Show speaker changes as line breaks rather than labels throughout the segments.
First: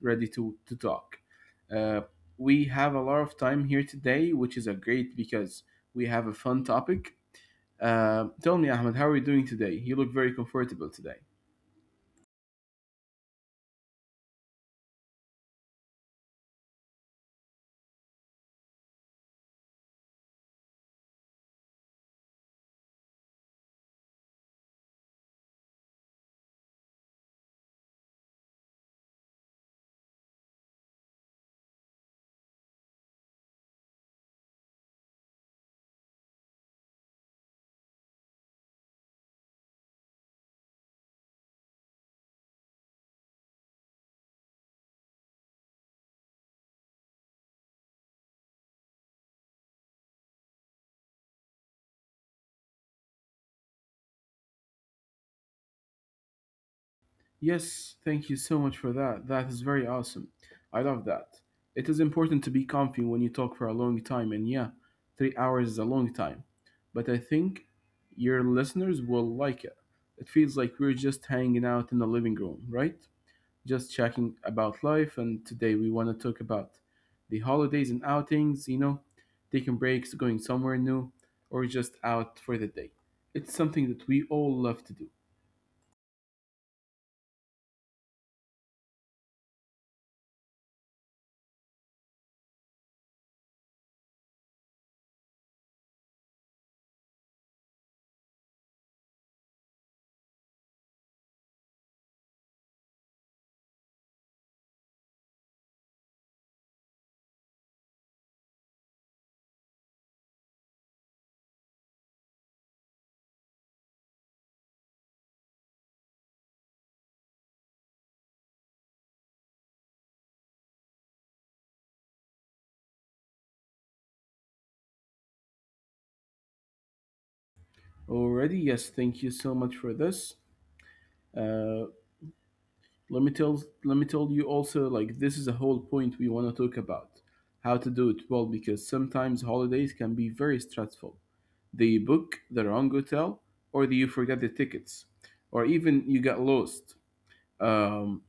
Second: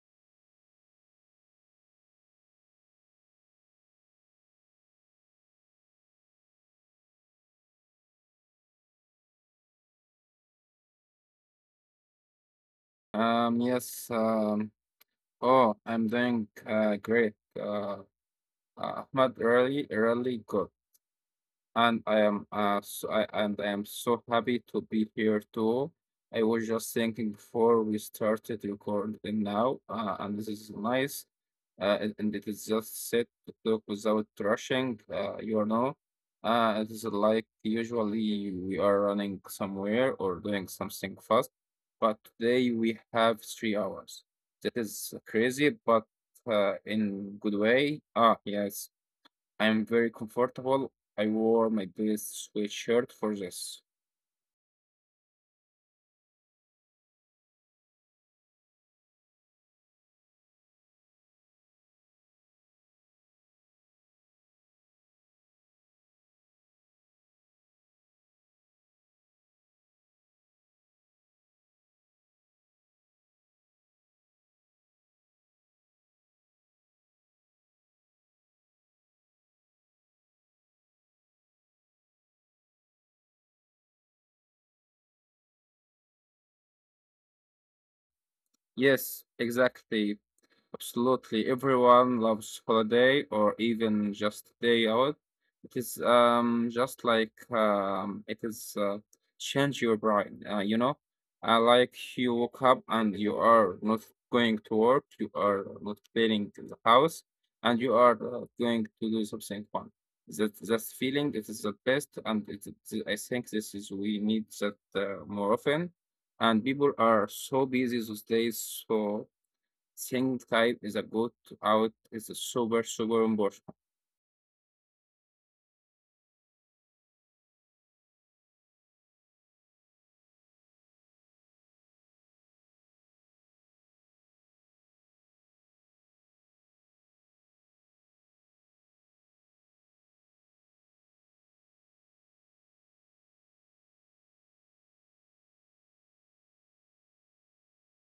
ready to talk. Uh, we have a lot of time here today, which is a great because we have a fun topic. Tell me, Ahmed, how are you doing today? You look very comfortable today.
Um, yes. Um, oh, I'm doing great. Ahmad really, really good. And I am I am so happy to be here too. I was just thinking before we started recording now, and this is nice. And it is just set to talk without rushing, It is like usually we are running somewhere or doing something fast, but today we have 3 hours. That is crazy, but in good way. Yes. I'm very comfortable. I wore my best sweatshirt for this.
Yes, thank you so much for that. That is very awesome. I love that. It is important to be comfy when you talk for a long time, and yeah, 3 hours is a long time. But I think your listeners will like it. It feels like we're just hanging out in the living room, right? Just chatting about life, and today we want to talk about the holidays and outings, taking breaks, going somewhere new, or just out for the day. It's something that we all love to do.
Yes, exactly. Absolutely. Everyone loves holiday or even just day out. It is just like it is change your brain, I like you woke up and you are not going to work, you are not cleaning the house, and you are going to do something fun. That feeling it is the best, and I think this is we need that more often. And people are so busy those days, so. Sync type is a good out. It's a super, super important.
Already, yes. Thank you so much for this. Uh, let me tell you also like this is a whole point we want to talk about how to do it well because sometimes holidays can be very stressful. They book the wrong hotel, or you forget the tickets, or even you get lost. Um,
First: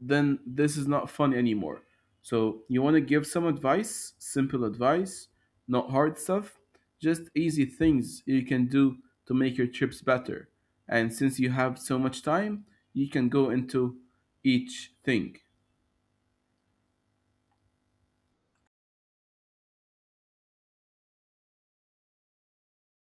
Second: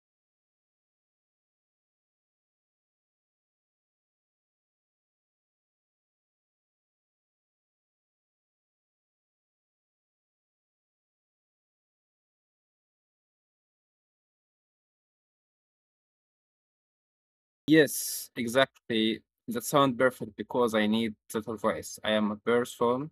then this is not fun anymore. So you want to give some advice, simple advice, not hard stuff, just easy things you can do to make your trips better. And since you have so much time, you can go into each thing.
Yes, exactly. That sound perfect because I need that advice. I am a person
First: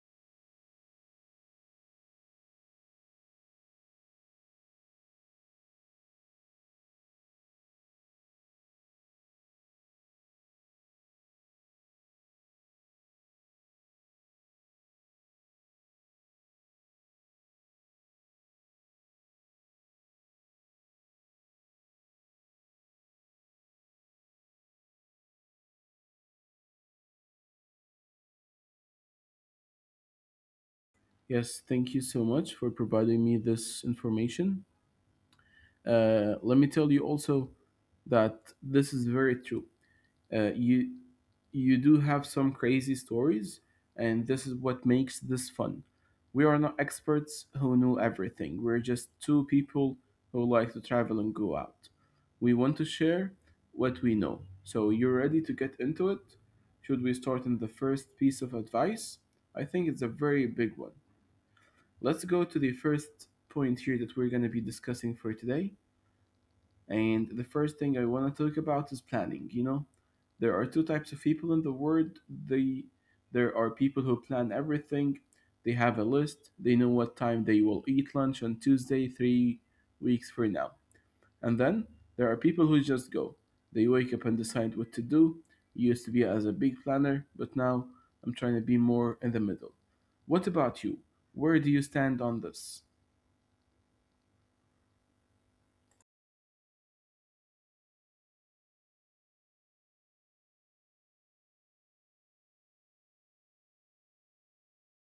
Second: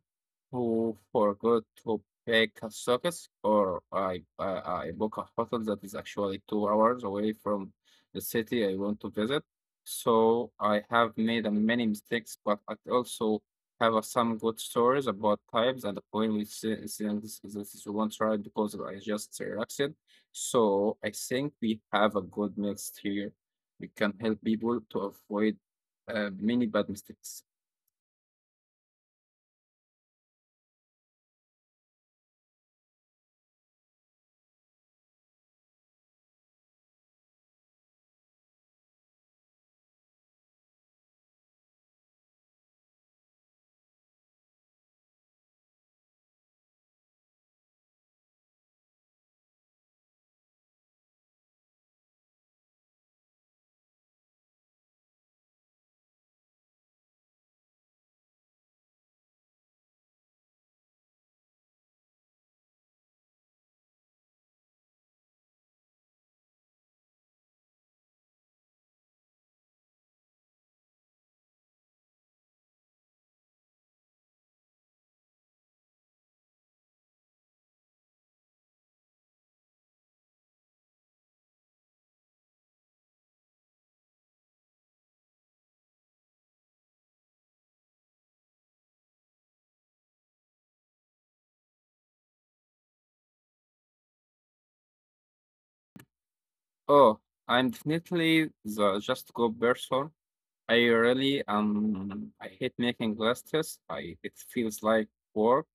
who forgot to pack a socket or I book a hotel that is actually 2 hours away from the city I want to visit. So I have made a many mistakes, but I also have a some good stories about times and the point which since this is one try because I just relaxed. So I think we have a good mix here. We can help people to avoid many bad mistakes.
Yes, thank you so much for providing me this information. Let me tell you also that this is very true. Uh, you you do have some crazy stories, and this is what makes this fun. We are not experts who know everything. We're just two people who like to travel and go out. We want to share what we know. So you're ready to get into it? Should we start in the first piece of advice? I think it's a very big one. Let's go to the first point here that we're going to be discussing for today, and the first thing I want to talk about is planning. You know, there are two types of people in the world. They There are people who plan everything. They have a list. They know what time they will eat lunch on Tuesday, 3 weeks from now. And then there are people who just go. They wake up and decide what to do. Used to be as a big planner, but now I'm trying to be more in the middle. What about you? Where do you stand on this?
Oh, I'm definitely the just go person. I really I hate making lists. I it feels like work.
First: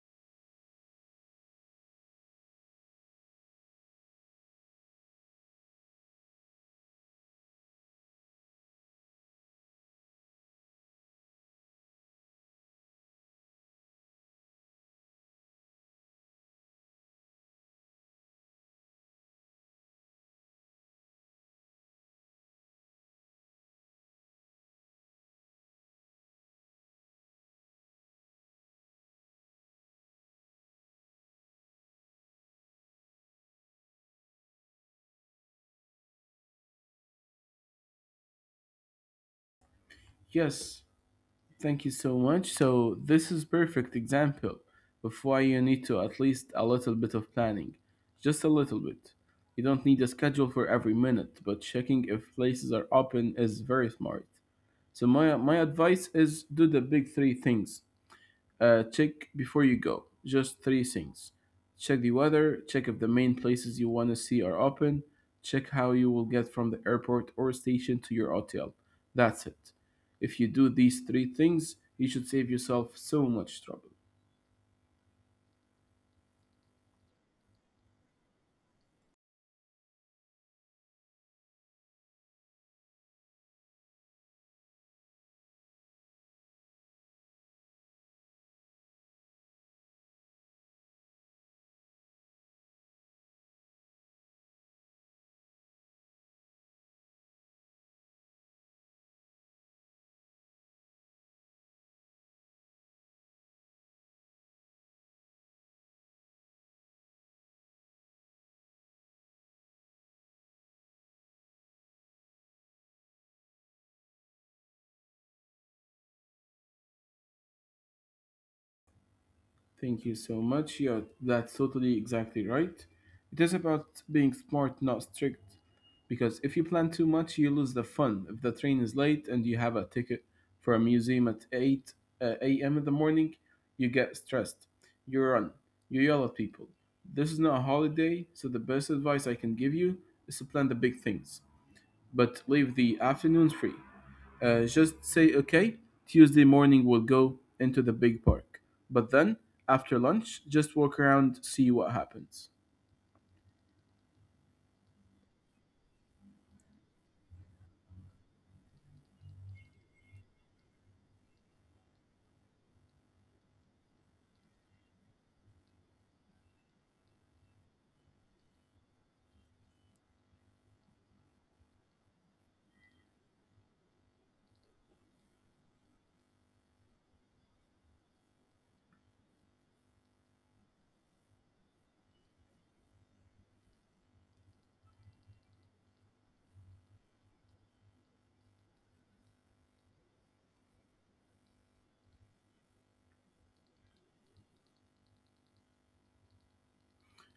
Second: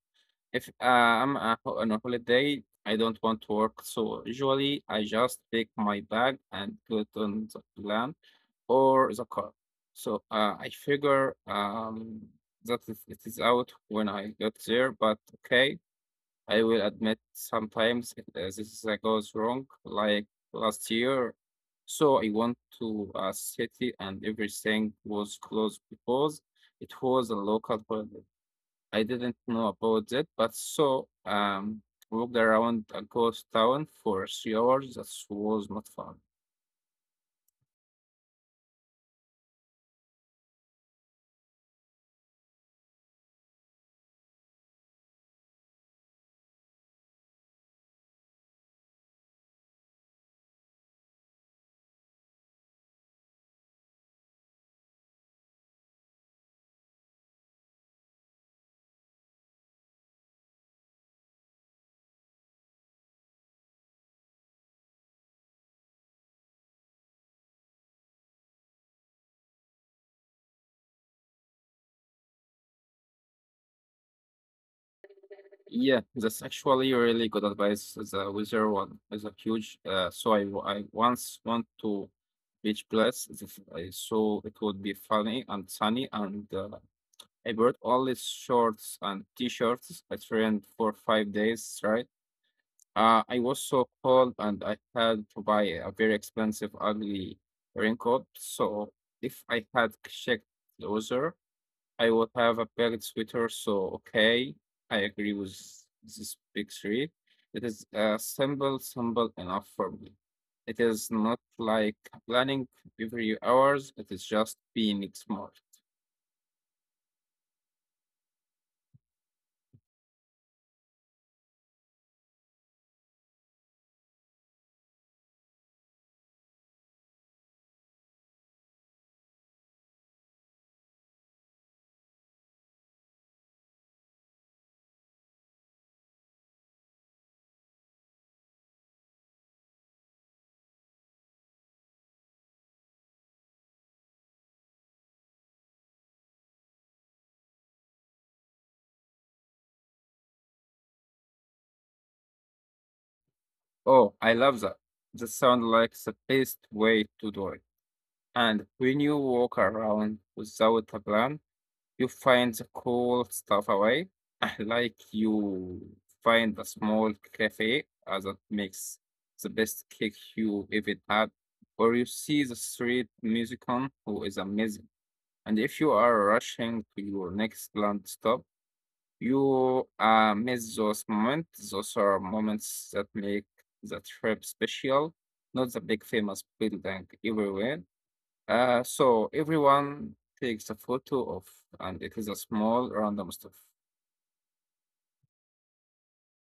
If I'm a, on a holiday, I don't want to work. So usually I just take my bag and put it on the land or the car. So I figure that it is out when I got there. But okay, I will admit sometimes it, this goes wrong, like last year. So I went to a city and everything was closed because it was a local holiday. I didn't know about it, but walked around a ghost town for 3 hours. That was not fun.
Yes, thank you so much. So this is perfect example of why you need to at least a little bit of planning. Just a little bit. You don't need a schedule for every minute, but checking if places are open is very smart. So my advice is do the big three things. Check before you go. Just three things. Check the weather, check if the main places you want to see are open, check how you will get from the airport or station to your hotel. That's it. If you do these three things, you should save yourself so much trouble.
Yeah, that's actually really good advice. The weather one is a huge. I once went to beach place. I saw it would be funny and sunny, and I brought all these shorts and t-shirts. I trained for 5 days, right? I was so cold, and I had to buy a very expensive, ugly raincoat. So if I had checked the weather, I would have a packed sweater, so okay, I agree with this big three. It is simple, simple enough for me. It is not like planning every hours, it is just being smart.
Thank you so much. Yeah, that's totally exactly right. It is about being smart, not strict. Because if you plan too much, you lose the fun. If the train is late and you have a ticket for a museum at 8 a.m. in the morning, you get stressed. You run. You yell at people. This is not a holiday, so the best advice I can give you is to plan the big things, but leave the afternoons free. Just say, okay, Tuesday morning we'll go into the big park. But then, after lunch, just walk around, see what happens.
Oh, I love that. That sounds like the best way to do it. And when you walk around without a plan, you find the cool stuff away, like you find a small cafe that makes the best cake you ever had, or you see the street musician who is amazing. And if you are rushing to your next land stop, you miss those moments. Those are moments that make the trip special, not the big famous building everywhere. So everyone takes a photo of, and it is a small random stuff.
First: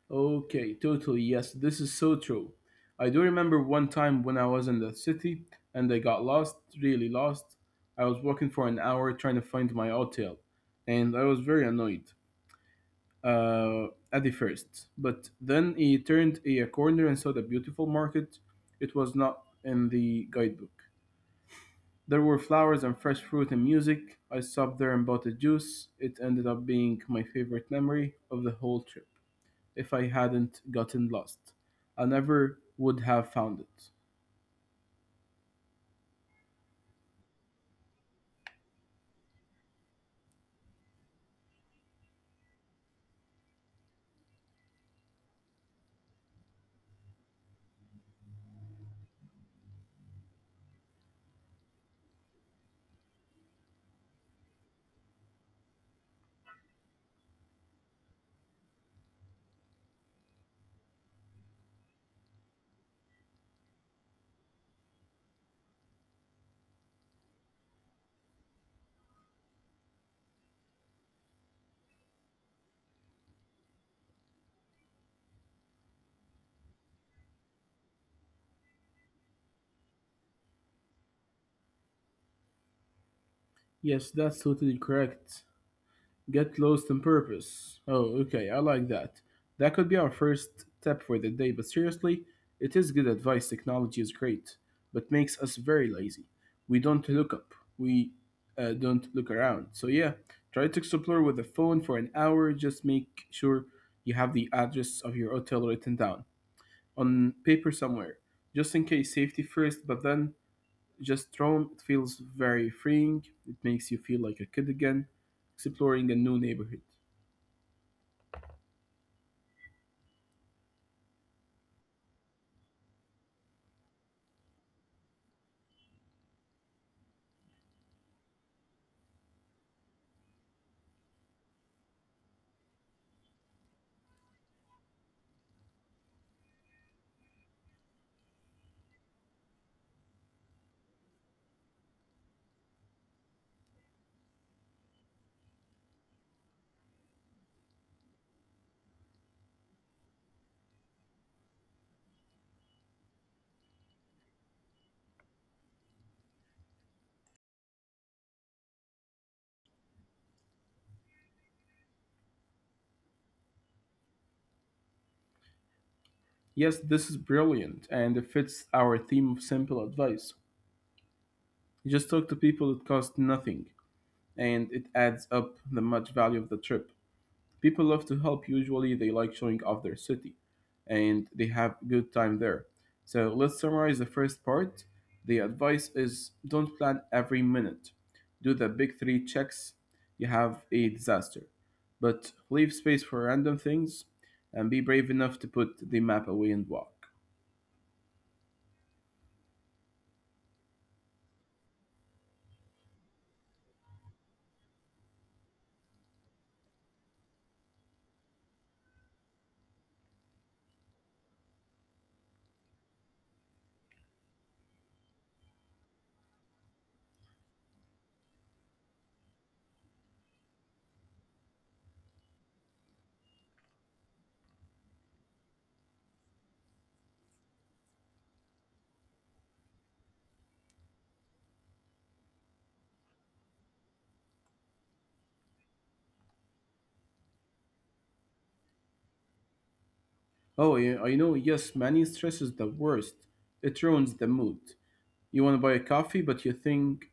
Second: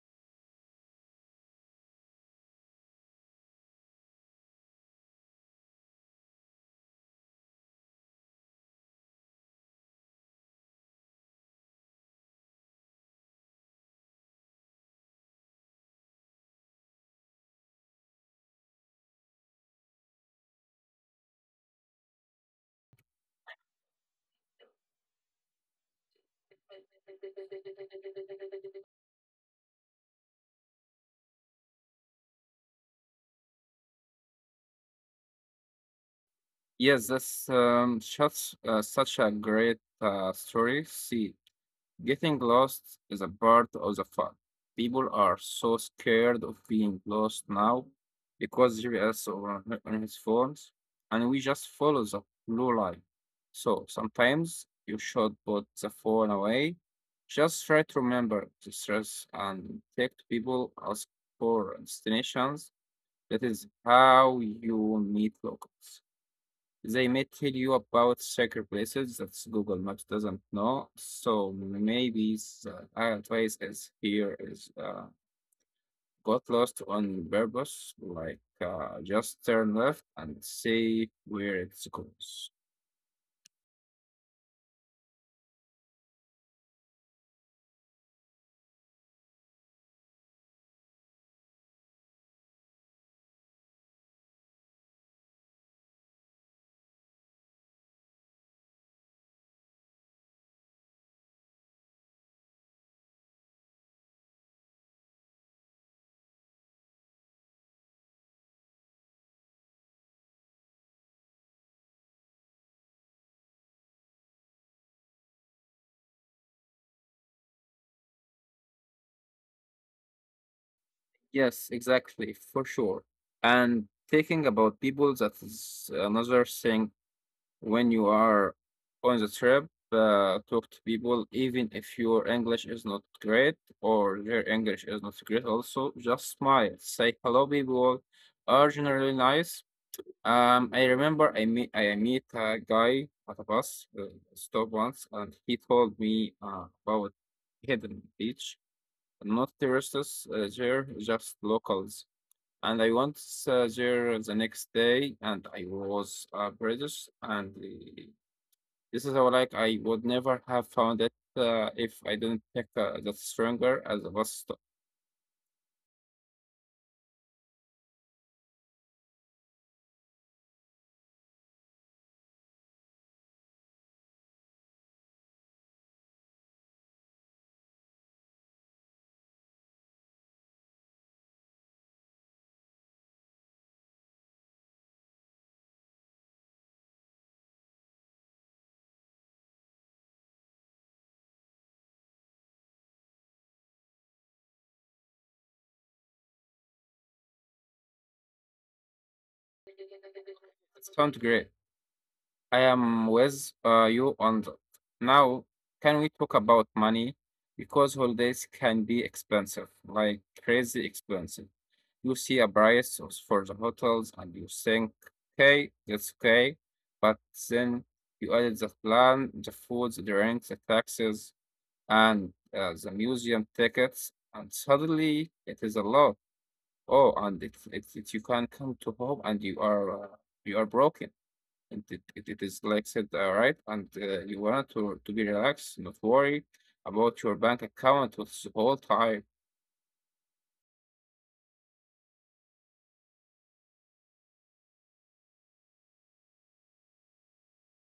Okay, totally. Yes, this is so true. I do remember one time when I was in the city and I got lost, really lost. I was walking for an hour trying to find my hotel, and I was very annoyed uh, at the first. But then he turned a corner and saw the beautiful market. It was not in the guidebook. There were flowers and fresh fruit and music. I stopped there and bought a juice. It ended up being my favorite memory of the whole trip. If I hadn't gotten lost, I never would have found it.
Yes, that's such a great story. See, getting lost is a part of the fun. People are so scared of being lost now because GPS or on his phones, and we just follow the blue line. So sometimes you should put the phone away. Just try to remember to stress and text people ask for destinations. That is how you meet locals. They may tell you about secret places that Google Maps doesn't know. So maybe the other place is here is got lost on purpose, like just turn left and see where it goes.
Yes, that's totally correct. Get lost in purpose. Oh, okay, I like that. That could be our first tip for the day, but seriously, it is good advice. Technology is great, but makes us very lazy. We don't look up, we don't look around. So, yeah, try to explore with the phone for an hour. Just make sure you have the address of your hotel written down on paper somewhere, just in case safety first, but then just roam. It feels very freeing, it makes you feel like a kid again, exploring a new neighborhood.
Yes, exactly, for sure. And thinking about people, that is another thing when you are on the trip, talk to people, even if your English is not great or their English is not great, also just smile. Say hello, people are generally nice. I remember I meet a guy at a bus stop once, and he told me about hidden beach. Not tourists there, just locals. And I went there the next day, and I was British, and uh, this is how like I would never have found it if I didn't pick the stronger as a bus stop.
Yes, this is brilliant and it fits our theme of simple advice. You just talk to people, it costs nothing and it adds up the much value of the trip. People love to help, usually, they like showing off their city and they have good time there. So let's summarize the first part. The advice is don't plan every minute, do the big three checks, you have a disaster. But leave space for random things and be brave enough to put the map away and walk.
It sounds great. I am with you on that. Now, can we talk about money? Because holidays can be expensive, like crazy expensive. You see a price of- for the hotels and you think, okay, that's okay. But then you added the plan, the food, the drinks, the taxes. And the museum tickets, and suddenly it is a lot. Oh, and it you can come to home and you are broken. And it is like said, right? And you want to be relaxed, not worry about your bank account with whole time.
Oh, yeah, I know. Yes, money stress is the worst. It ruins the mood. You want to buy a coffee, but you think,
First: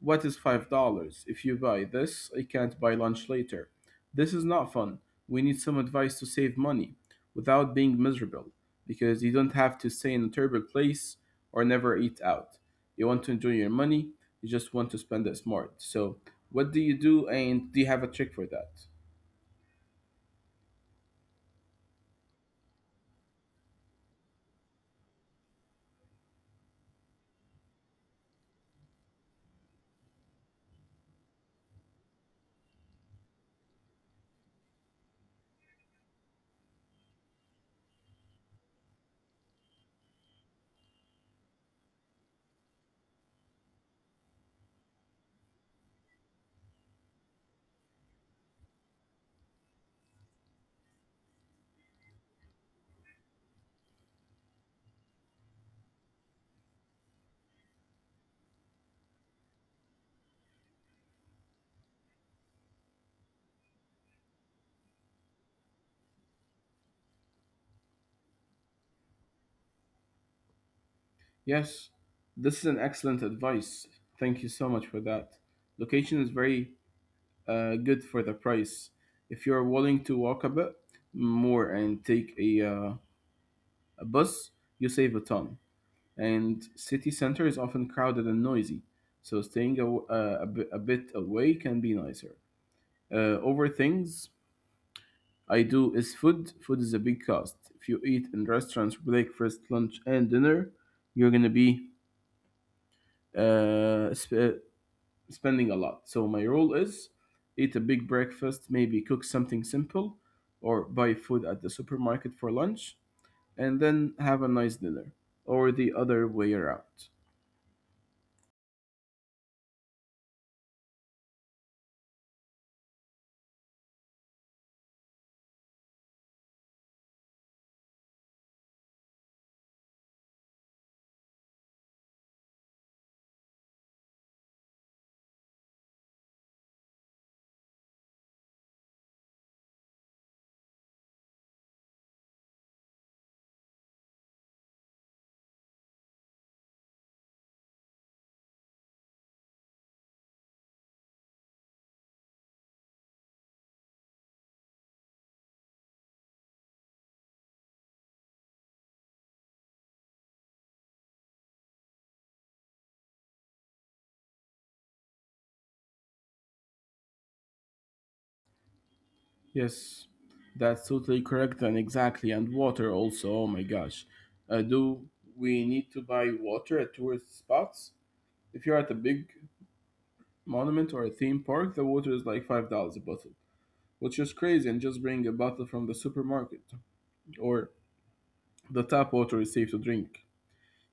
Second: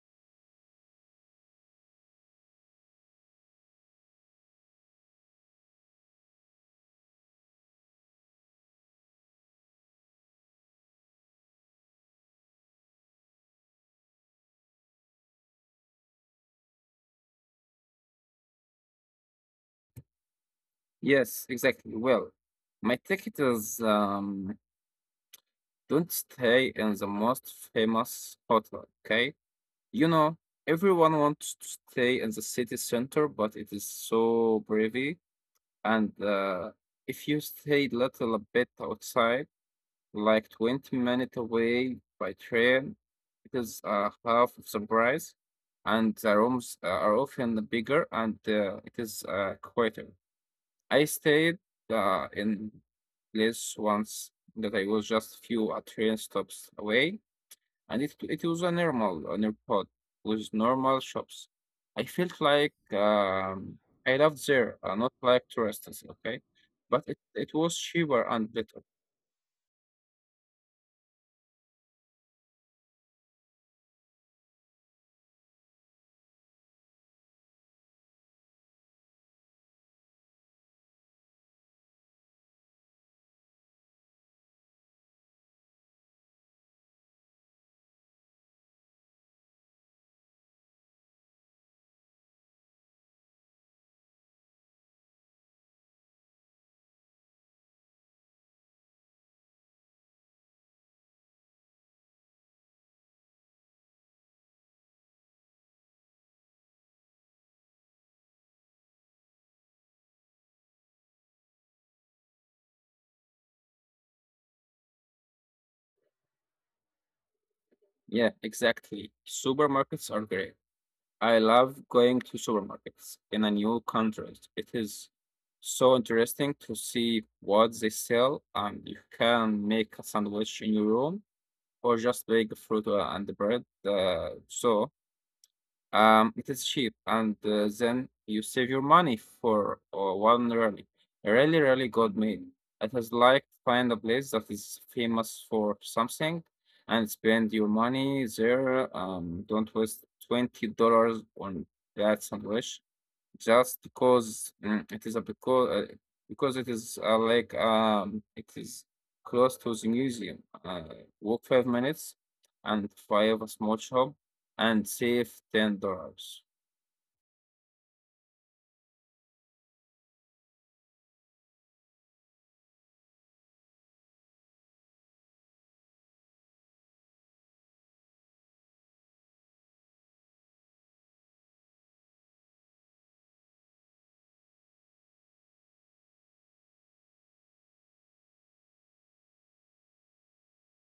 what is $5? If you buy this, I can't buy lunch later. This is not fun. We need some advice to save money without being miserable because you don't have to stay in a terrible place or never eat out. You want to enjoy your money, you just want to spend it smart. So, what do you do, and do you have a trick for that?
Yes, exactly. Well, my ticket is don't stay in the most famous hotel, okay? You know, everyone wants to stay in the city center, but it is so privy. And if you stay little bit outside, like 20 minutes away by train, it is half of the price, and the rooms are often bigger and it is quieter. I stayed in place once that I was just few train stops away, and it was a normal a new pod with normal shops. I felt like I loved there, not like tourists, okay? But it was cheaper and better.
Yes, this is an excellent advice. Thank you so much for that. Location is very good for the price. If you're willing to walk a bit more and take a bus, you save a ton. And city center is often crowded and noisy, so staying a bit away can be nicer. Over things I do is food. Food is a big cost. If you eat in restaurants, breakfast, lunch, and dinner, you're gonna be uh, sp- spending a lot. So my rule is eat a big breakfast, maybe cook something simple or buy food at the supermarket for lunch and then have a nice dinner or the other way around.
Yeah, exactly. Supermarkets are great. I love going to supermarkets in a new country. It is so interesting to see what they sell, and you can make a sandwich in your room or just bake fruit and bread. It is cheap, and then you save your money for one really, a really, really good meal. It is like find a place that is famous for something and spend your money there. Don't waste $20 on that sandwich just because mm, it is a because it is it is close to the museum. Walk 5 minutes and five a small shop and save $10.
Yes, that's totally correct and exactly and water also. Oh my gosh. Do we need to buy water at tourist spots? If you're at a big monument or a theme park, the water is like $5 a bottle, which is crazy and just bring a bottle from the supermarket or the tap water is safe to drink.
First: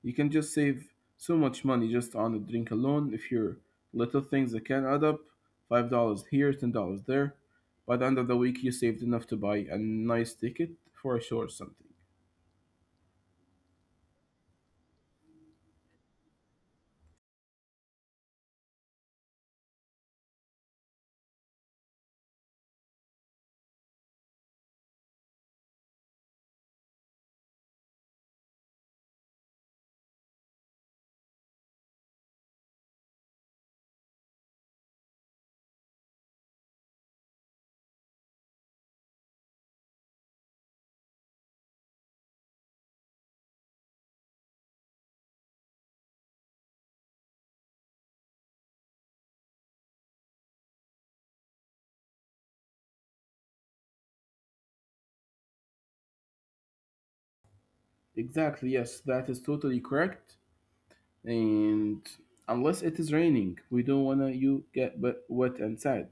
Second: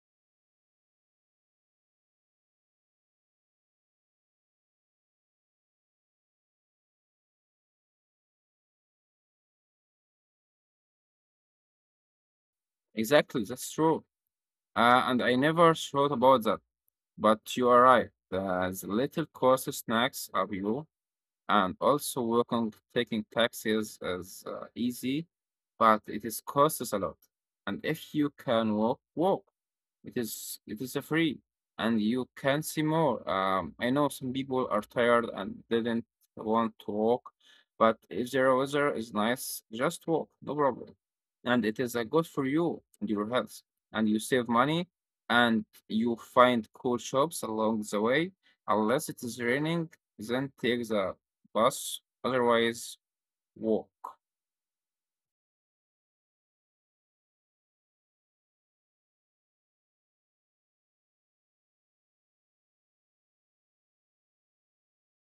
You can just save so much money just on a drink alone if you're little things that can add up $5 here, $10 there. By the end of the week, you saved enough to buy a nice ticket for a show or something.
Exactly, that's true. And I never thought about that, but you are right. The little cost snacks are below and also work on taking taxis is easy, but it is costs us a lot. And if you can walk, walk. It is a free, and you can see more. I know some people are tired and didn't want to walk, but if the weather is nice, just walk, no problem. And it is good for you and your health, and you save money, and you find cool shops along the way. Unless it is raining, then take the bus, otherwise walk.
Exactly, yes, that is totally correct. And unless it is raining, we don't want to you get wet wet and sad.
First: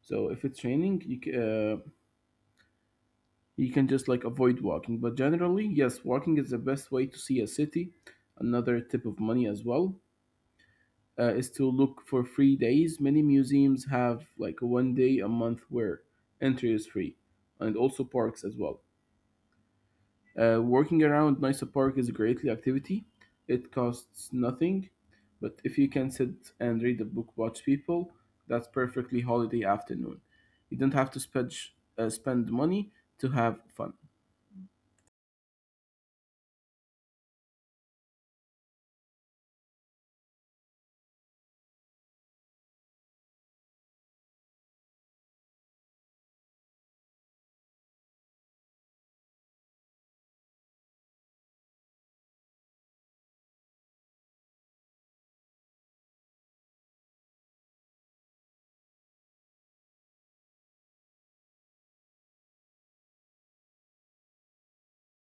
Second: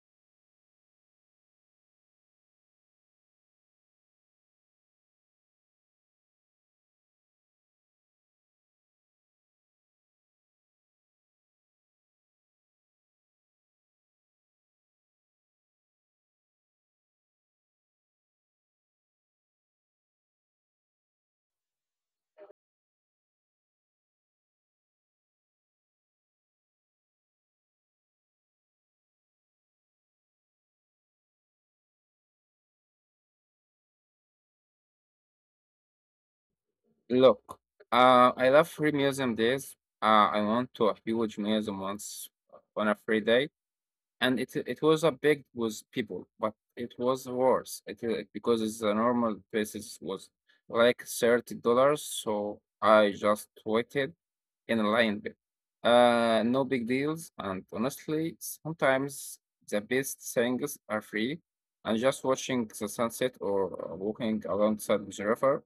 So if it's raining, uh, you can just like avoid walking. But generally, yes, walking is the best way to see a city. Another tip of money as well is to look for free days. Many museums have like one day a month where entry is free, and also parks as well. Walking around Nice Park is a great activity. It costs nothing, but if you can sit and read a book, watch people, that's perfectly holiday afternoon. You don't have to spend money to have fun.
Look, I love free museum days. I went to a huge museum once on a free day, and it was a big with people, but it was worse. Because it's a normal basis was like $30, so I just waited in alignment. No big deals, and honestly, sometimes the best things are free. And just watching the sunset or walking alongside the river,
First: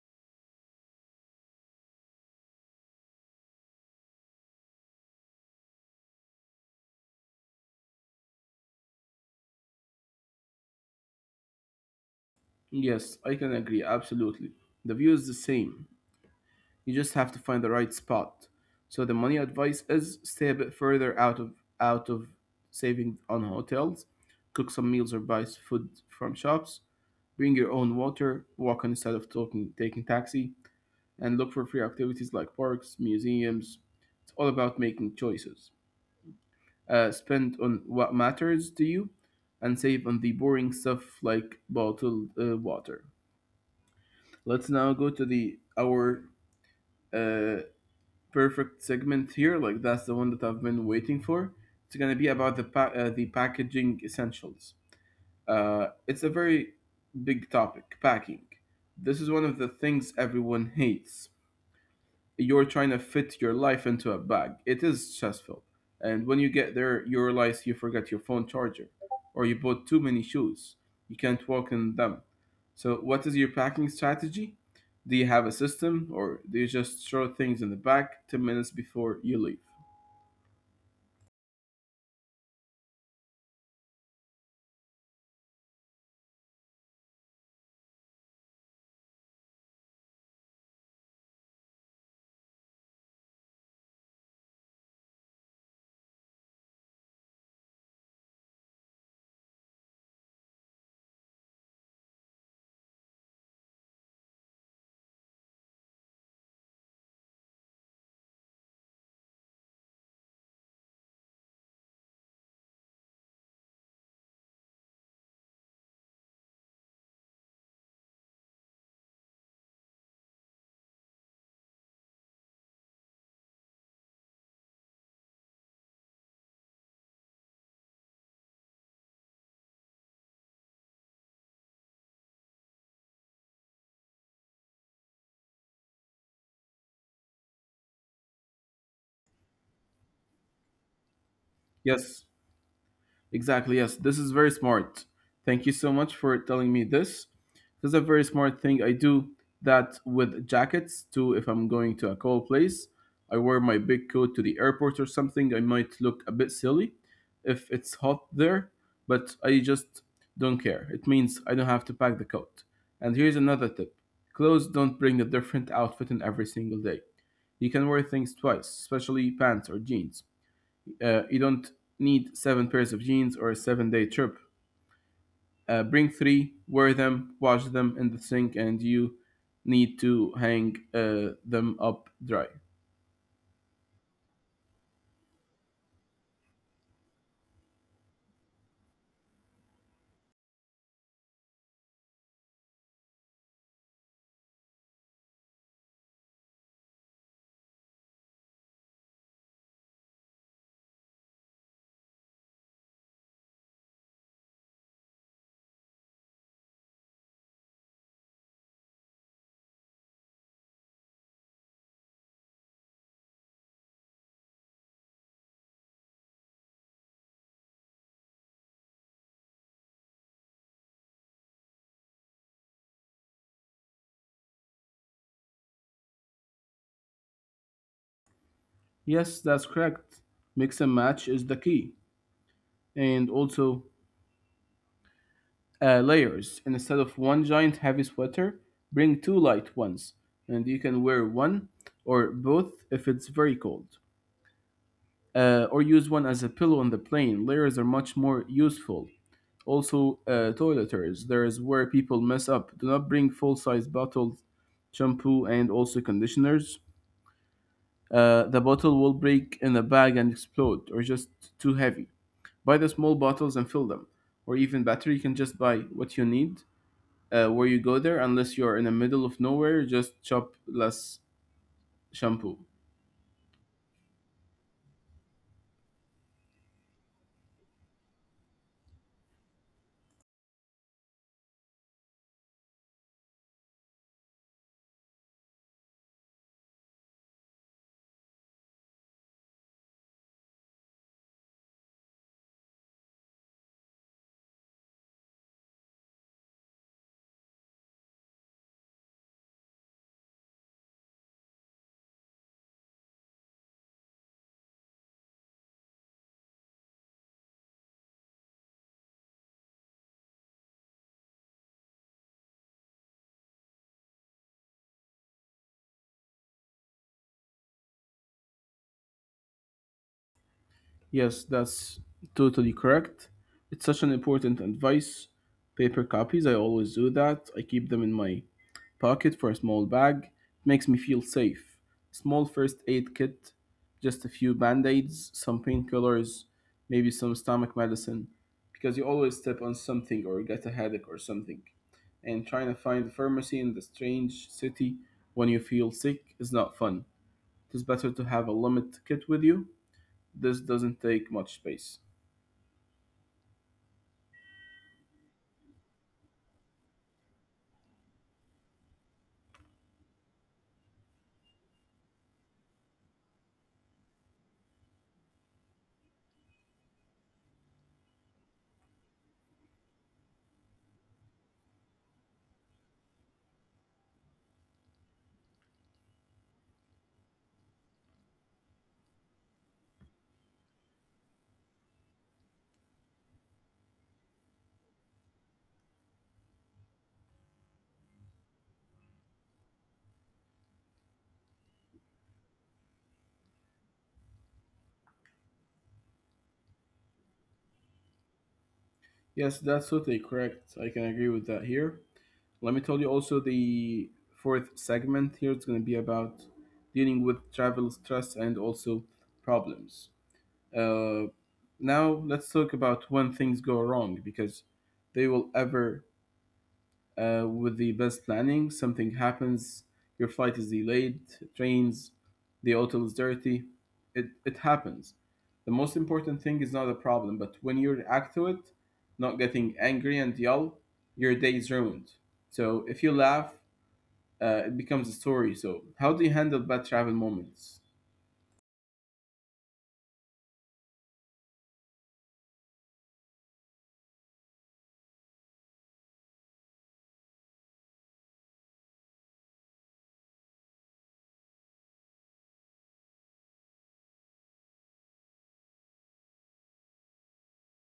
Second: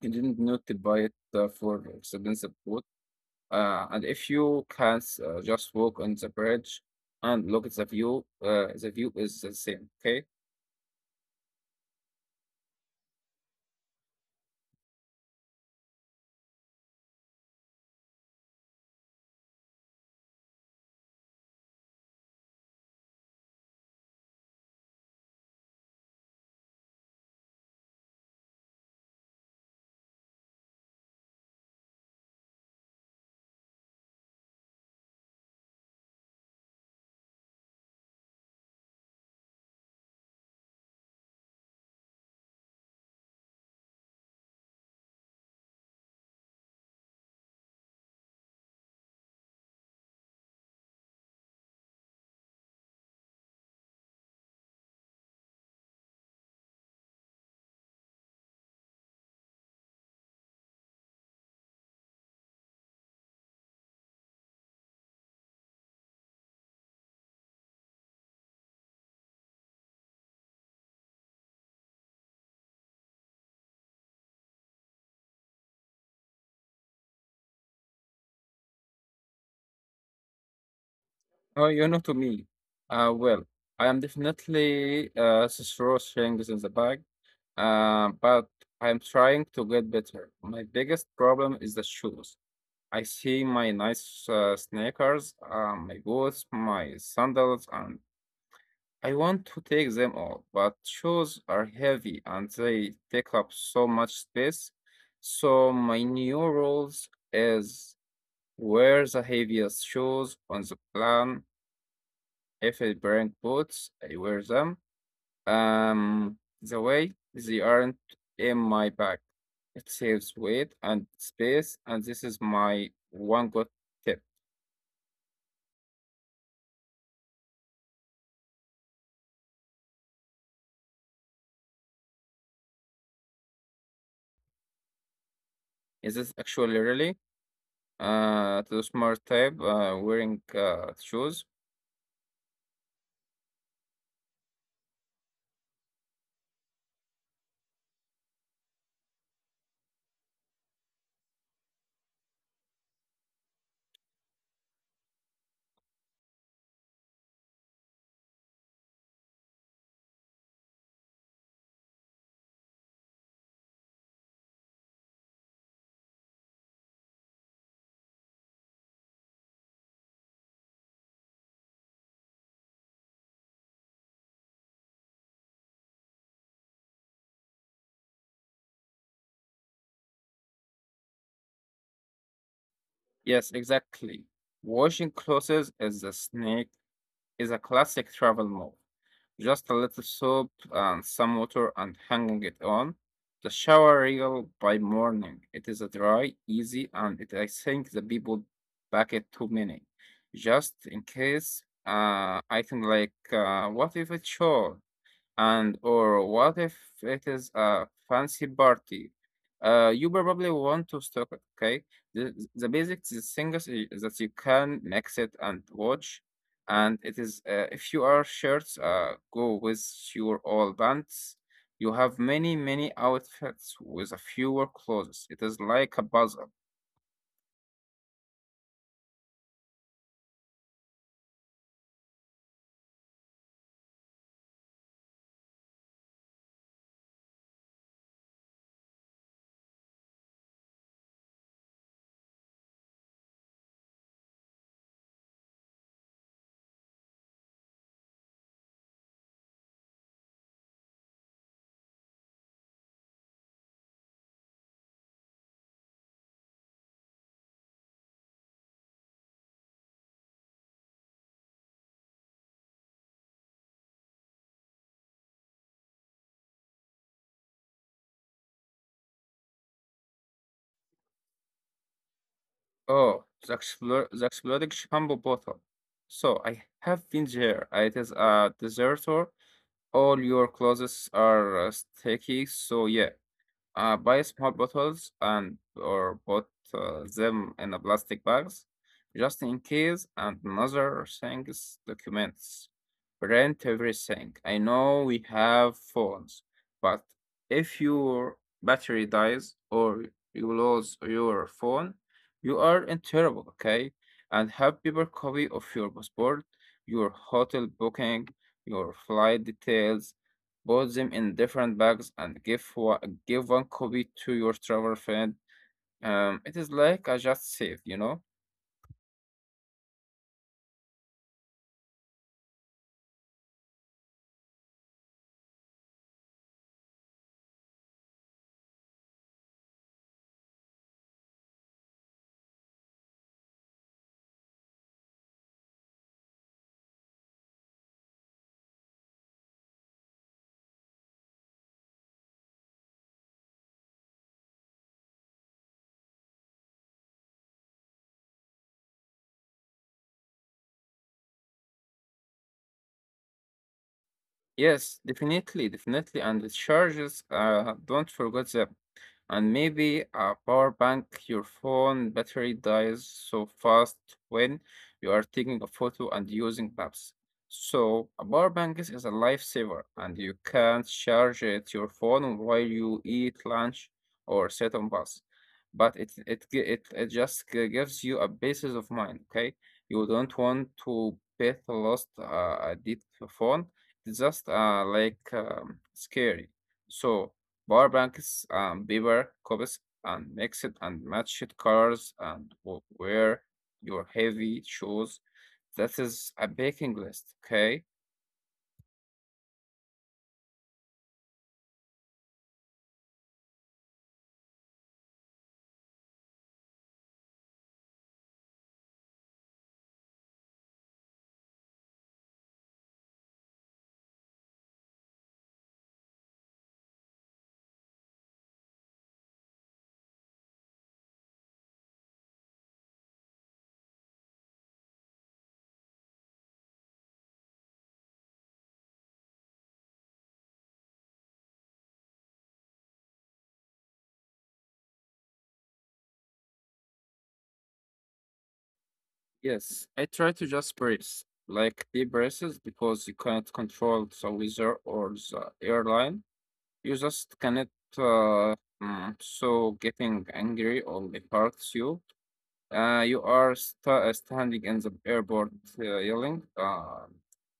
you didn't need to buy it for expensive food. And if you can just walk on the bridge and look at the view is the same. Okay?
Yes, I can agree, absolutely. The view is the same. You just have to find the right spot. So the money advice is stay a bit further out of saving on hotels, cook some meals or buy food from shops, bring your own water, walk on instead of talking, taking taxi, and look for free activities like parks, museums. It's all about making choices. Spend on what matters to you and save on the boring stuff like bottled water. Let's now go to the our uh, perfect segment here. Like that's the one that I've been waiting for. It's gonna be about the the packaging essentials. It's a very big topic. Packing. This is one of the things everyone hates you're trying to fit your life into a bag. It is stressful. And when you get there, you realize you forgot your phone charger or you bought too many shoes. You can't walk in them. So, what is your packing strategy? Do you have a system or do you just throw things in the bag 10 minutes before you leave?
Oh, you know to me. Well, I am definitely throw things in the bag. But I'm trying to get better. My biggest problem is the shoes. I see my nice sneakers, my boots, my sandals, and I want to take them all, but shoes are heavy and they take up so much space. So my new rules is wear the heaviest shoes on the plan. If I bring boots, I wear them. The way they aren't in my bag. It saves weight and space, and this is my one good tip. Is this actually really to the smart type wearing shoes?
Yes. Exactly. Yes, this is very smart. Thank you so much for telling me this. This is a very smart thing. I do that with jackets too. If I'm going to a cold place, I wear my big coat to the airport or something. I might look a bit silly if it's hot there, but I just don't care. It means I don't have to pack the coat. And here's another tip, clothes, don't bring a different outfit in every single day. You can wear things twice, especially pants or jeans. You don't need seven pairs of jeans or a 7 day trip. Bring three, wear them, wash them in the sink, and you need to hang them up dry.
Yes, exactly. Washing clothes is a snake Is a classic travel move. Just a little soap and some water and hanging it on the shower rail. By morning. It is a dry, easy, and it, I think the people back it too many. Just in case, I think what if it's short? And or what if it is a fancy party? You probably want to stock, okay? The basic things that you can mix it and watch. And it is, if you are shirts, go with your all bands. You have many outfits with a fewer clothes. It is like a puzzle.
Yes, that's correct. Mix and match is the key. And also, layers. Instead of one giant heavy sweater, bring two light ones, and you can wear one or both if it's very cold. Or use one as a pillow on the plane. Layers are much more useful. Also, toiletries. There is where people mess up. Do not bring full size bottles, shampoo, and also conditioners. The bottle will break in a bag and explode, or just too heavy. Buy the small bottles and fill them. Or even better, you can just buy what you need where you go there, unless you're in the middle of nowhere, just shop less shampoo.
Oh, the exploding shampoo bottle. So I have been there. It is a deserter, all your clothes are sticky, so yeah, buy small bottles and or put them in a plastic bags, just in case. And another thing is documents. Print everything. I know we have phones, but if your battery dies or you lose your phone, you are in trouble, okay? And have paper copy of your passport, your hotel booking, your flight details. Put them in different bags and give one copy to your travel friend. It is like I just saved, you know?
Yes, that's totally correct. It's such an important advice. Paper copies, I always do that. I keep them in my pocket for a small bag. It makes me feel safe. Small first aid kit, just a few band aids, some painkillers, maybe some stomach medicine, because you always step on something or get a headache or something. And trying to find a pharmacy in the strange city when you feel sick is not fun. It is better to have a limit kit with you. This doesn't take much space.
Yes, definitely. And the charges, don't forget them. And maybe a power bank, your phone battery dies so fast when you are taking a photo and using maps. So a power bank is a lifesaver, and you can charge it your phone while you eat lunch or sit on bus. But it just gives you a basis of mind, okay? You don't want to bet lost, a deep phone, it's just scary. So power banks and paper copies and mix it and match it colors and wear your heavy shoes. That is a baking list, okay?
Yes, that's totally correct. I can agree with that here. Let me tell you also the fourth segment here is going to be about dealing with travel stress and also problems. Uh, Now let's talk about when things go wrong because they will ever. With the best planning, something happens, your flight is delayed, it rains, the hotel is dirty. It happens. The most important thing is not a problem, but when you react to it, not getting angry and yell, your day is ruined. So if you laugh, it becomes a story. So how do you handle bad travel moments?
Yes, I try to just brace, like deep braces, because you can't control the weather or the airline. You just cannot. Uh, so getting angry only hurts you. You are standing in the airport, yelling, uh,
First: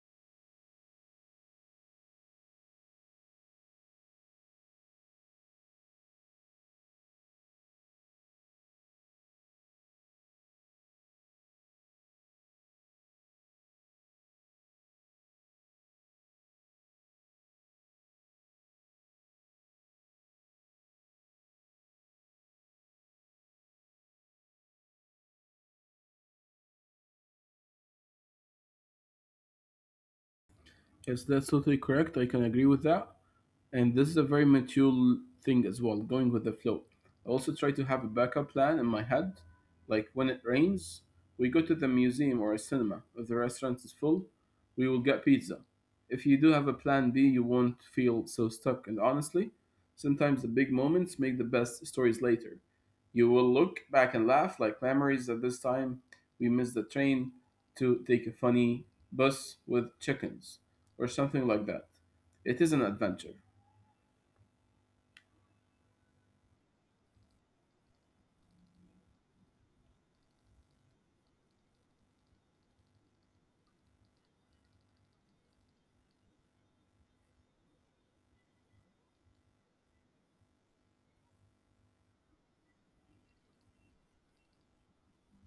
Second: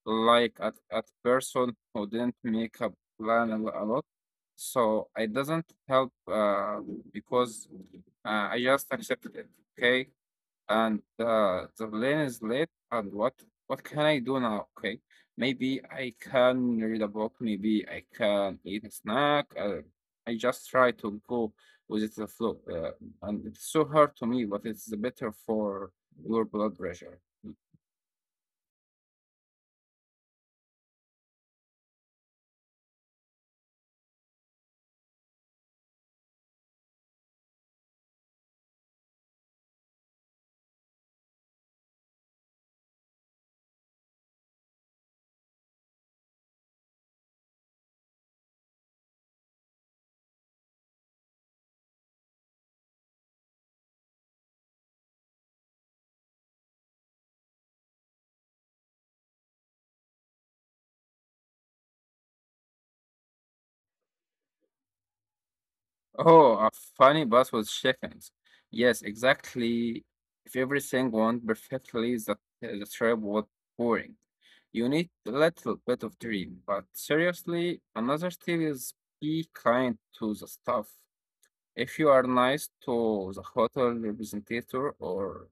like at person who didn't make a plan a lot. So it doesn't help, because I just accepted it. Okay, and the lane is late, and what can I do now? Okay, maybe I can read a book, maybe I can eat a snack. I just try to go with the flow, and it's so hard to me, but it's better for your blood pressure.
Yes, that's totally correct. I can agree with that. And this is a very mature thing as well, going with the flow. I also try to have a backup plan in my head. Like when it rains, we go to the museum or a cinema. If the restaurant is full, we will get pizza. If you do have a plan B, you won't feel so stuck. And honestly, sometimes the big moments make the best stories later. You will look back and laugh like memories at this time. We missed the train to take a funny bus with chickens or something like that. It is an adventure.
Oh, a funny bus with chickens. Yes, exactly. If everything went perfectly, the trip was boring. You need a little bit of dream, but seriously, another tip is be kind to the staff. If you are nice to the hotel representative or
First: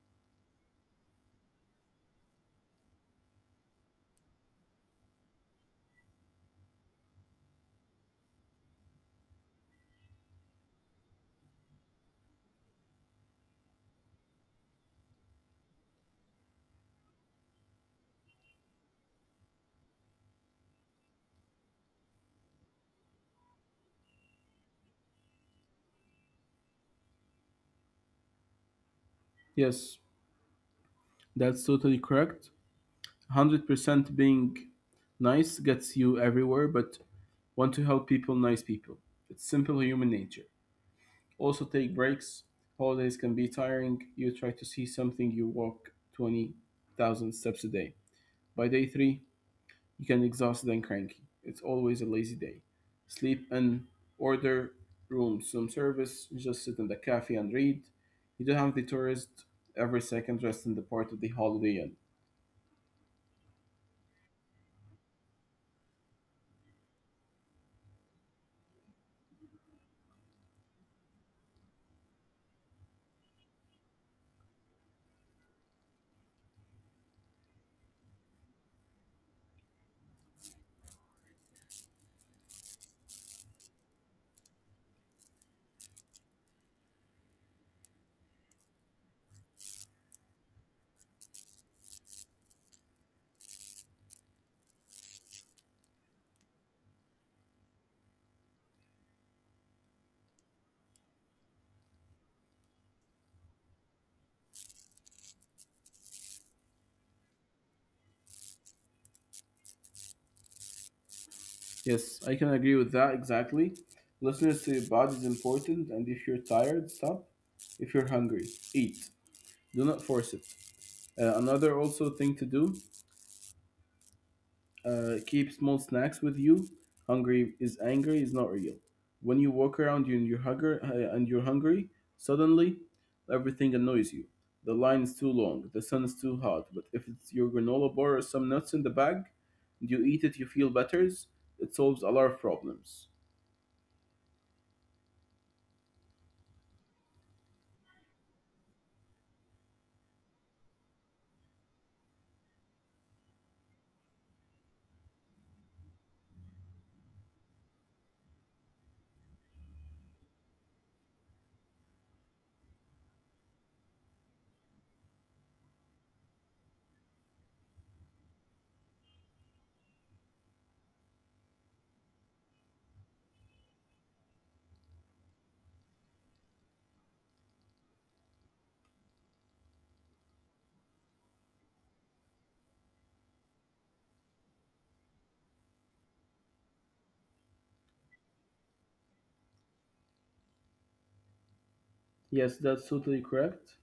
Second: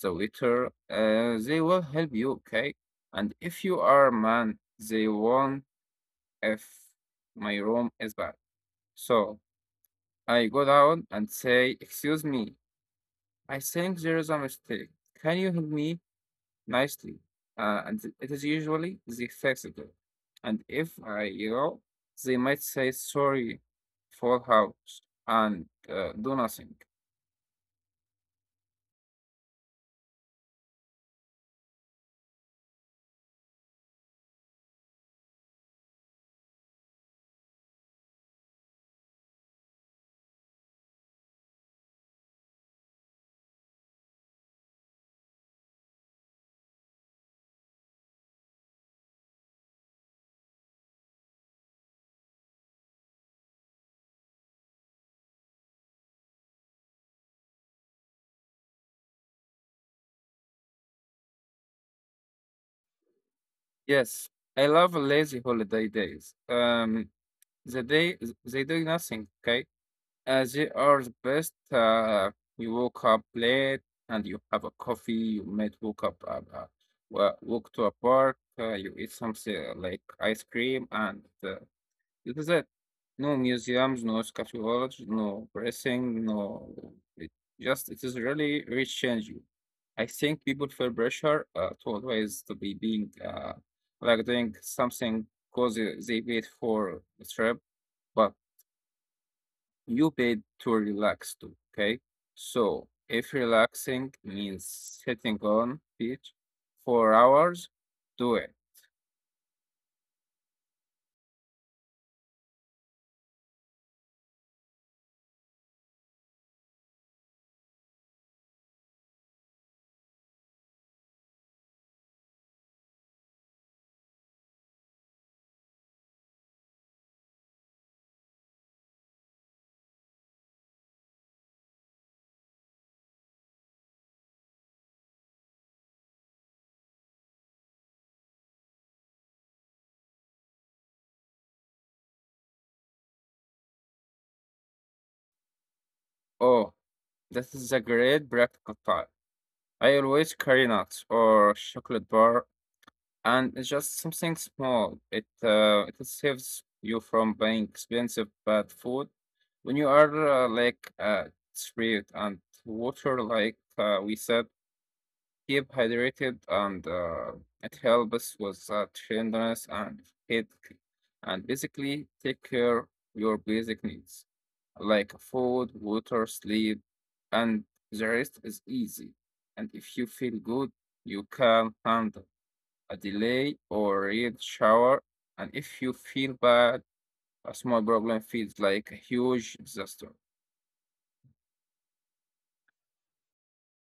the waiter, they will help you, okay? And if you are a man, they won't if my room is bad. So I go down and say, "Excuse me, I think there is a mistake. Can you help me nicely?" And it is usually they fix it. And if I go, they might say sorry, full house, and do nothing.
Yes, that's totally correct. 100% being nice gets you everywhere, but want to help people, nice people. It's simple human nature. Also, take breaks. Holidays can be tiring. You try to see something, you walk 20,000 steps a day. By day three, you can exhausted and cranky. It's always a lazy day. Sleep and order rooms, some service, just sit in the cafe and read. You don't have the tourist every second rest in the part of the holiday end.
Yes, I love lazy holiday days. The day they do nothing, okay? They are the best. You woke up late and you have a coffee. You might woke up, walk to a park. You eat something like ice cream, and it is it. No museums, no scatology, no pressing, no. It just it is really rich you. I think people feel pressure to always to be being like doing something because they wait for the trip, but you paid to relax too. Okay. So if relaxing means sitting on beach for hours, do it.
Yes, I can agree with that exactly. Listening to your body is important, and if you're tired, stop. If you're hungry, eat. Do not force it. Another also thing to do. Keep small snacks with you. Hungry is angry is not real. When you walk around and you're hungry, suddenly everything annoys you. The line is too long, the sun is too hot. But if it's your granola bar or some nuts in the bag, and you eat it, you feel better. It solves a lot of problems.
Oh, that is a great practical time. I always carry nuts or chocolate bar, and it's just something small. It saves you from buying expensive bad food when you are street. And water, like we said, keep hydrated, and it helps with tenderness and headache. And basically, take care your basic needs like food, water, sleep, and the rest is easy. And if you feel good, you can handle a delay or a shower. And if you feel bad, a small problem feels like a huge disaster.
Yes, that's totally correct.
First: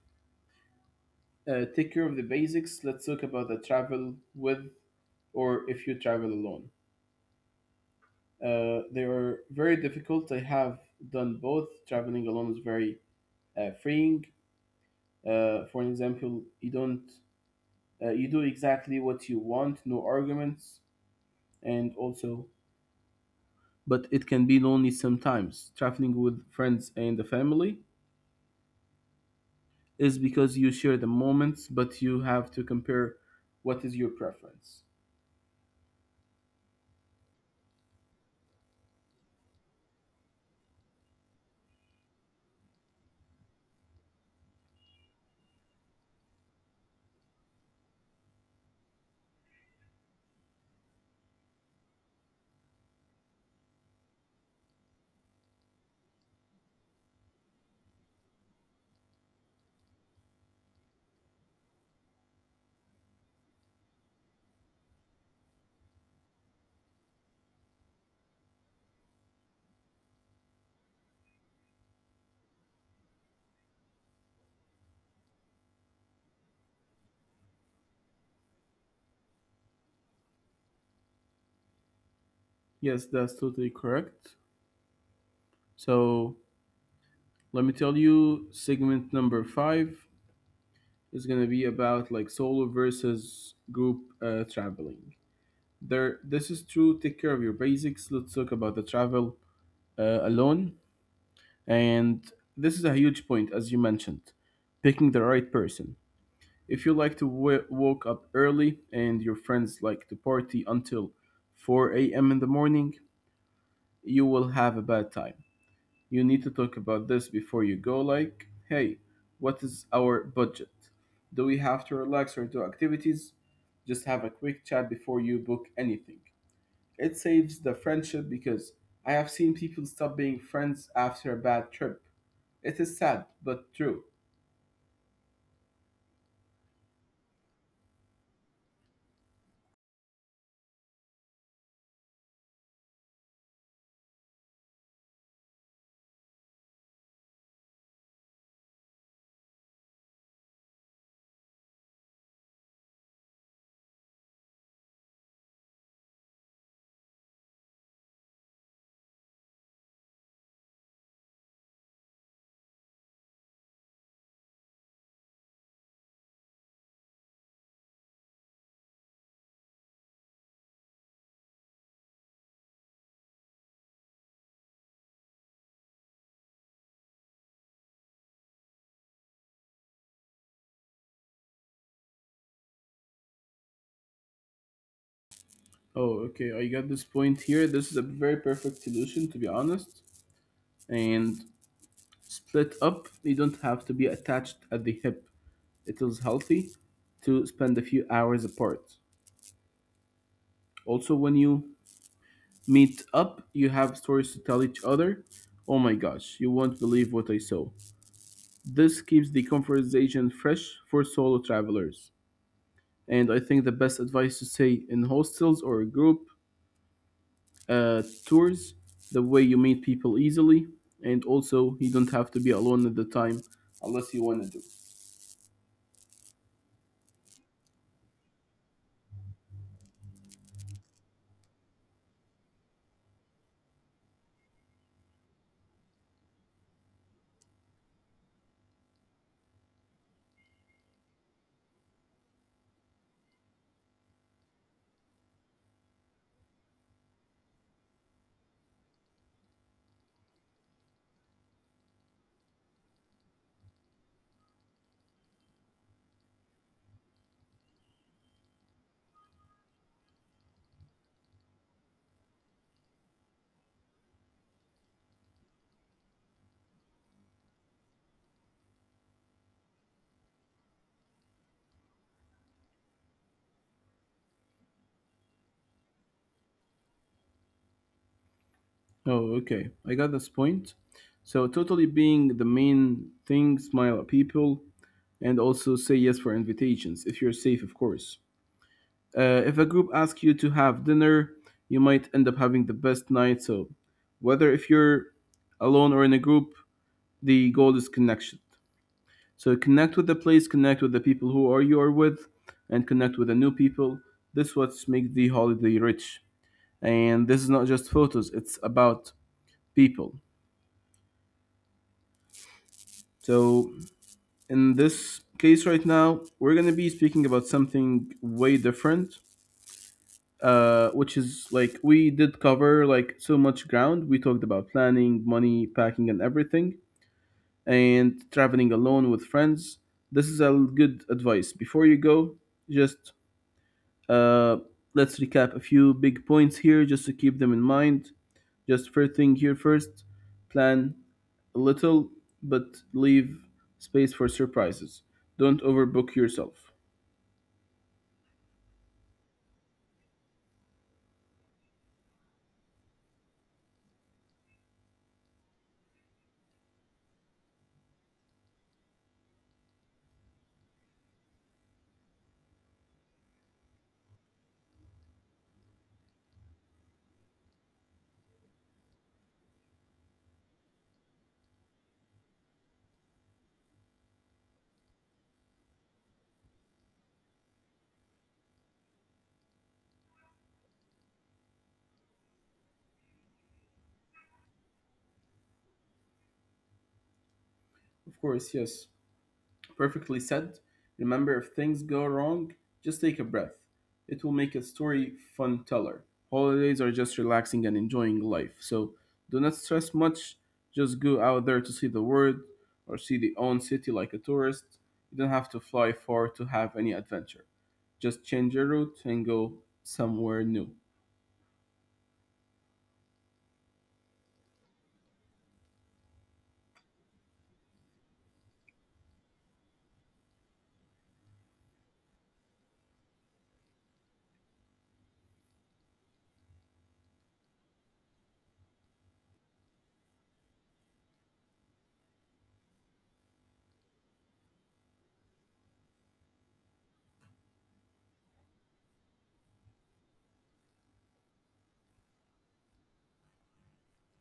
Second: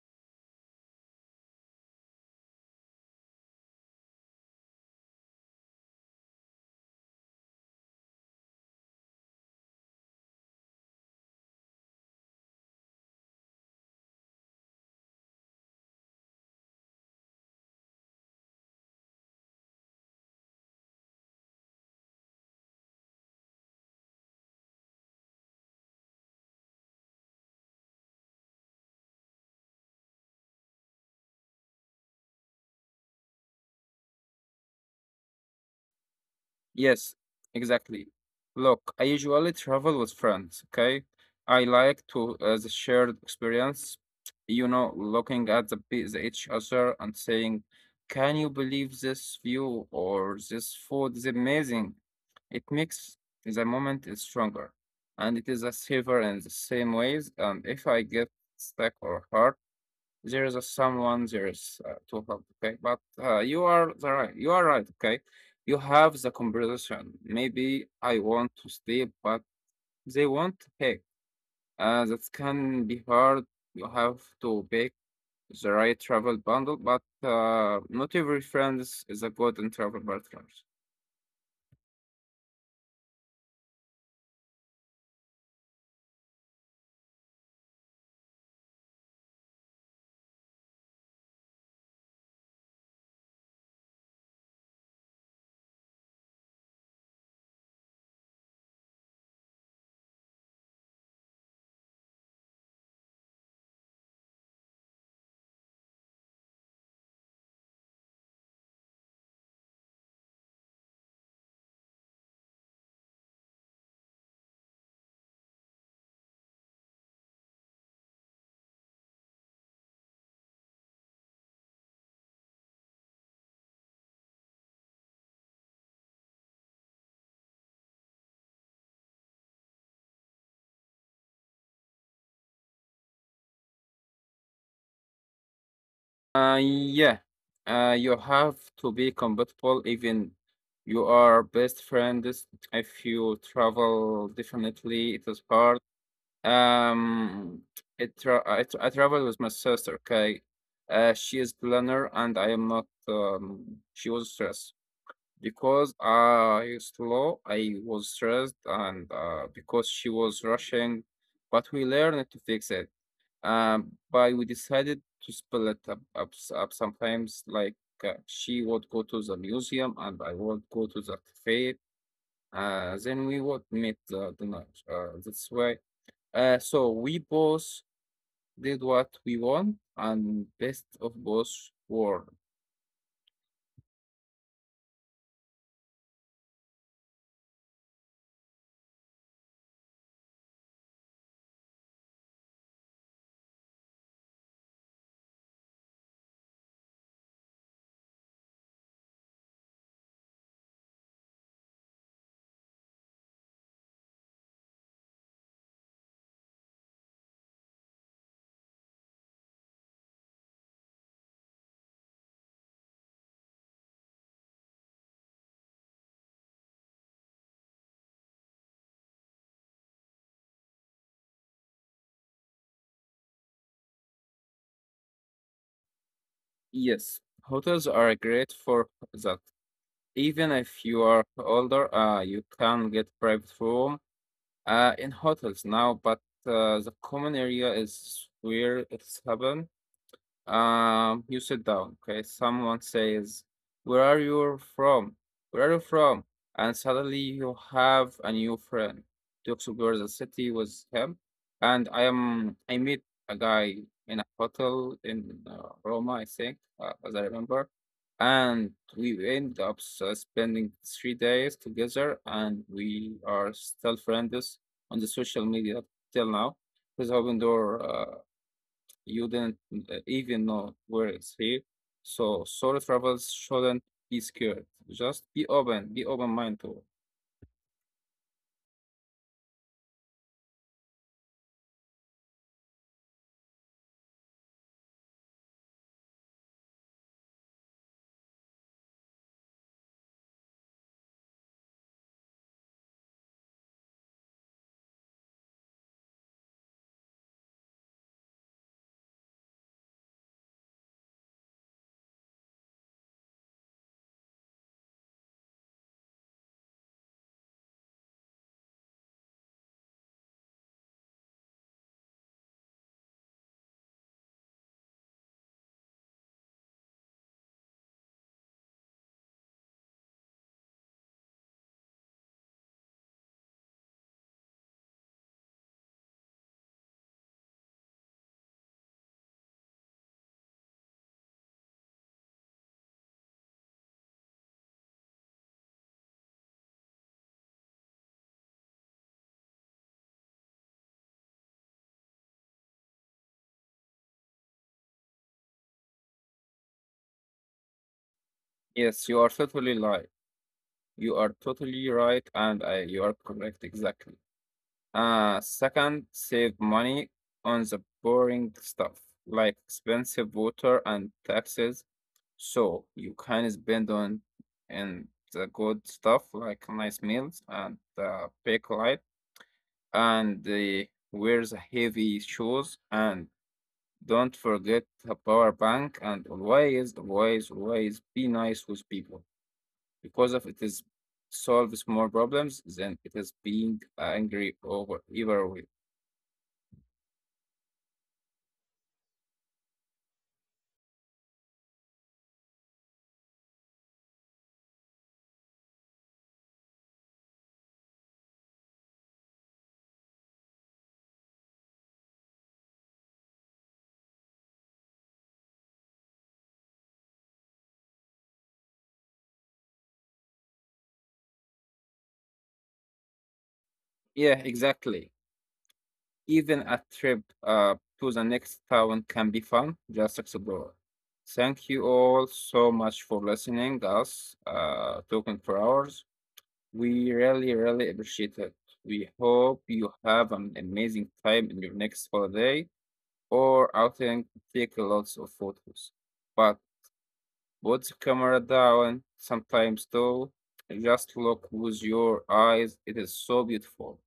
Take care of the basics. Let's talk about the travel with, or if you travel alone. They were very difficult. I have done both. Traveling alone is very freeing. For example, you don't you do exactly what you want, no arguments, and also. But it can be lonely sometimes. Traveling with friends and the family is because you share the moments, but you have to compare what is your preference.
Yes, exactly. Look, I usually travel with friends, okay? I like to the shared experience, you know, looking at the each other and saying, "Can you believe this view or this food is amazing?" It makes the moment is stronger, and it is a savor in the same ways. And if I get stuck or hard, there is a someone there is to help, okay? But you are the right, you are right, okay? You have the conversation, maybe I want to sleep, but they want to pick. That can be hard. You have to pick the right travel bundle, but not every friend is a good in travel partners.
Yes, that's totally correct. So let me tell you segment number five is gonna be about like solo versus group traveling. There, this is true. Take care of your basics. Let's talk about the travel alone, and this is a huge point as you mentioned, picking the right person. If you like to woke up early and your friends like to party until 4 a.m. in the morning, you will have a bad time. You need to talk about this before you go, like, hey, what is our budget? Do we have to relax or do activities? Just have a quick chat before you book anything. It saves the friendship because I have seen people stop being friends after a bad trip. It is sad, but true.
Yeah, you have to be compatible. Even you are best friends, if you travel, definitely it is hard. Um, it tra I travel with my sister, okay? She is planner and I am not. She was stressed because I slow, I was stressed and because she was rushing, but we learned to fix it. But we decided to split up sometimes, like she would go to the museum and I would go to the cafe. Then we would meet the night. That's why. So we both did what we want, and best of both worlds.
Oh, okay. I got this point here. This is a very perfect solution, to be honest. And split up. You don't have to be attached at the hip. It is healthy to spend a few hours apart. Also, when you meet up, you have stories to tell each other. Oh my gosh, you won't believe what I saw. This keeps the conversation fresh for solo travelers. And I think the best advice to say in hostels or group tours, the way you meet people easily, and also you don't have to be alone at the time unless you want to do.
Yes, hotels are great for that. Even if you are older, you can get private room in hotels now, but the common area is where it's happened. You sit down. Okay, someone says, "Where are you from? Where are you from?" And suddenly you have a new friend to explore the city with him. And I meet a guy in a hotel in Roma, I think, as I remember. And we end up spending 3 days together, and we are still friends on the social media till now. His open door. You didn't even know where it's here. So solo travels shouldn't be scared. Just be open, be open-minded to it.
Oh, okay, I got this point. So totally being the main thing, smile at people, and also say yes for invitations if you're safe, of course. If a group asks you to have dinner, you might end up having the best night. So, whether if you're alone or in a group, the goal is connection. So, connect with the place, connect with the people who are you are with, and connect with the new people. This is what makes the holiday rich. And this is not just photos; it's about people. So, in this case right now, we're going to be speaking about something way different, which is like we did cover like so much ground. We talked about planning, money, packing, and everything, and traveling alone with friends. This is a good advice. Before you go, just uh, let's recap a few big points here just to keep them in mind. Just first thing here first, plan a little, but leave space for surprises. Don't overbook yourself.
Yes, you are totally right. You are totally right, you are correct exactly. Second, save money on the boring stuff like expensive water and taxes. So you can spend on and the good stuff like nice meals and big light and wears heavy shoes, and don't forget a power bank, and always be nice with people, because if it is solves more problems than it is being angry over either way.
Of course, yes. Perfectly said. Remember, if things go wrong, just take a breath. It will make a story fun teller. Holidays are just relaxing and enjoying life. So do not stress much. Just go out there to see the world or see the own city like a tourist. You don't have to fly far to have any adventure. Just change your route and go somewhere new.
Yeah, exactly. Even a trip to the next town can be fun. Just explore. Thank you all so much for listening us talking for hours. We really appreciate it. We hope you have an amazing time in your next holiday or outing. Take lots of photos. But put the camera down sometimes though. And just look with your eyes. It is so beautiful.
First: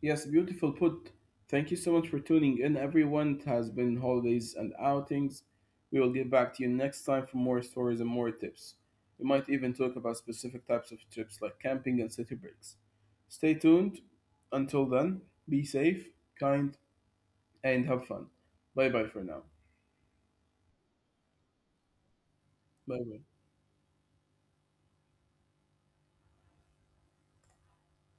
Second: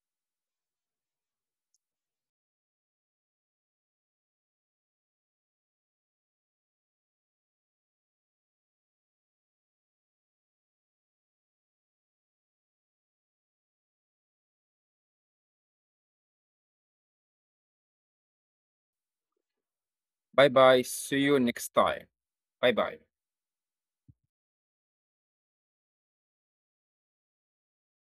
Yes, beautiful put. Thank you so much for tuning in, everyone. It has been holidays and outings. We will get back to you next time for more stories and more tips. We might even talk about specific types of trips like camping and city breaks. Stay tuned. Until then, be safe, kind, and have fun. Bye bye for now.
Bye bye. See you next time. Bye
Bye
bye.
bye.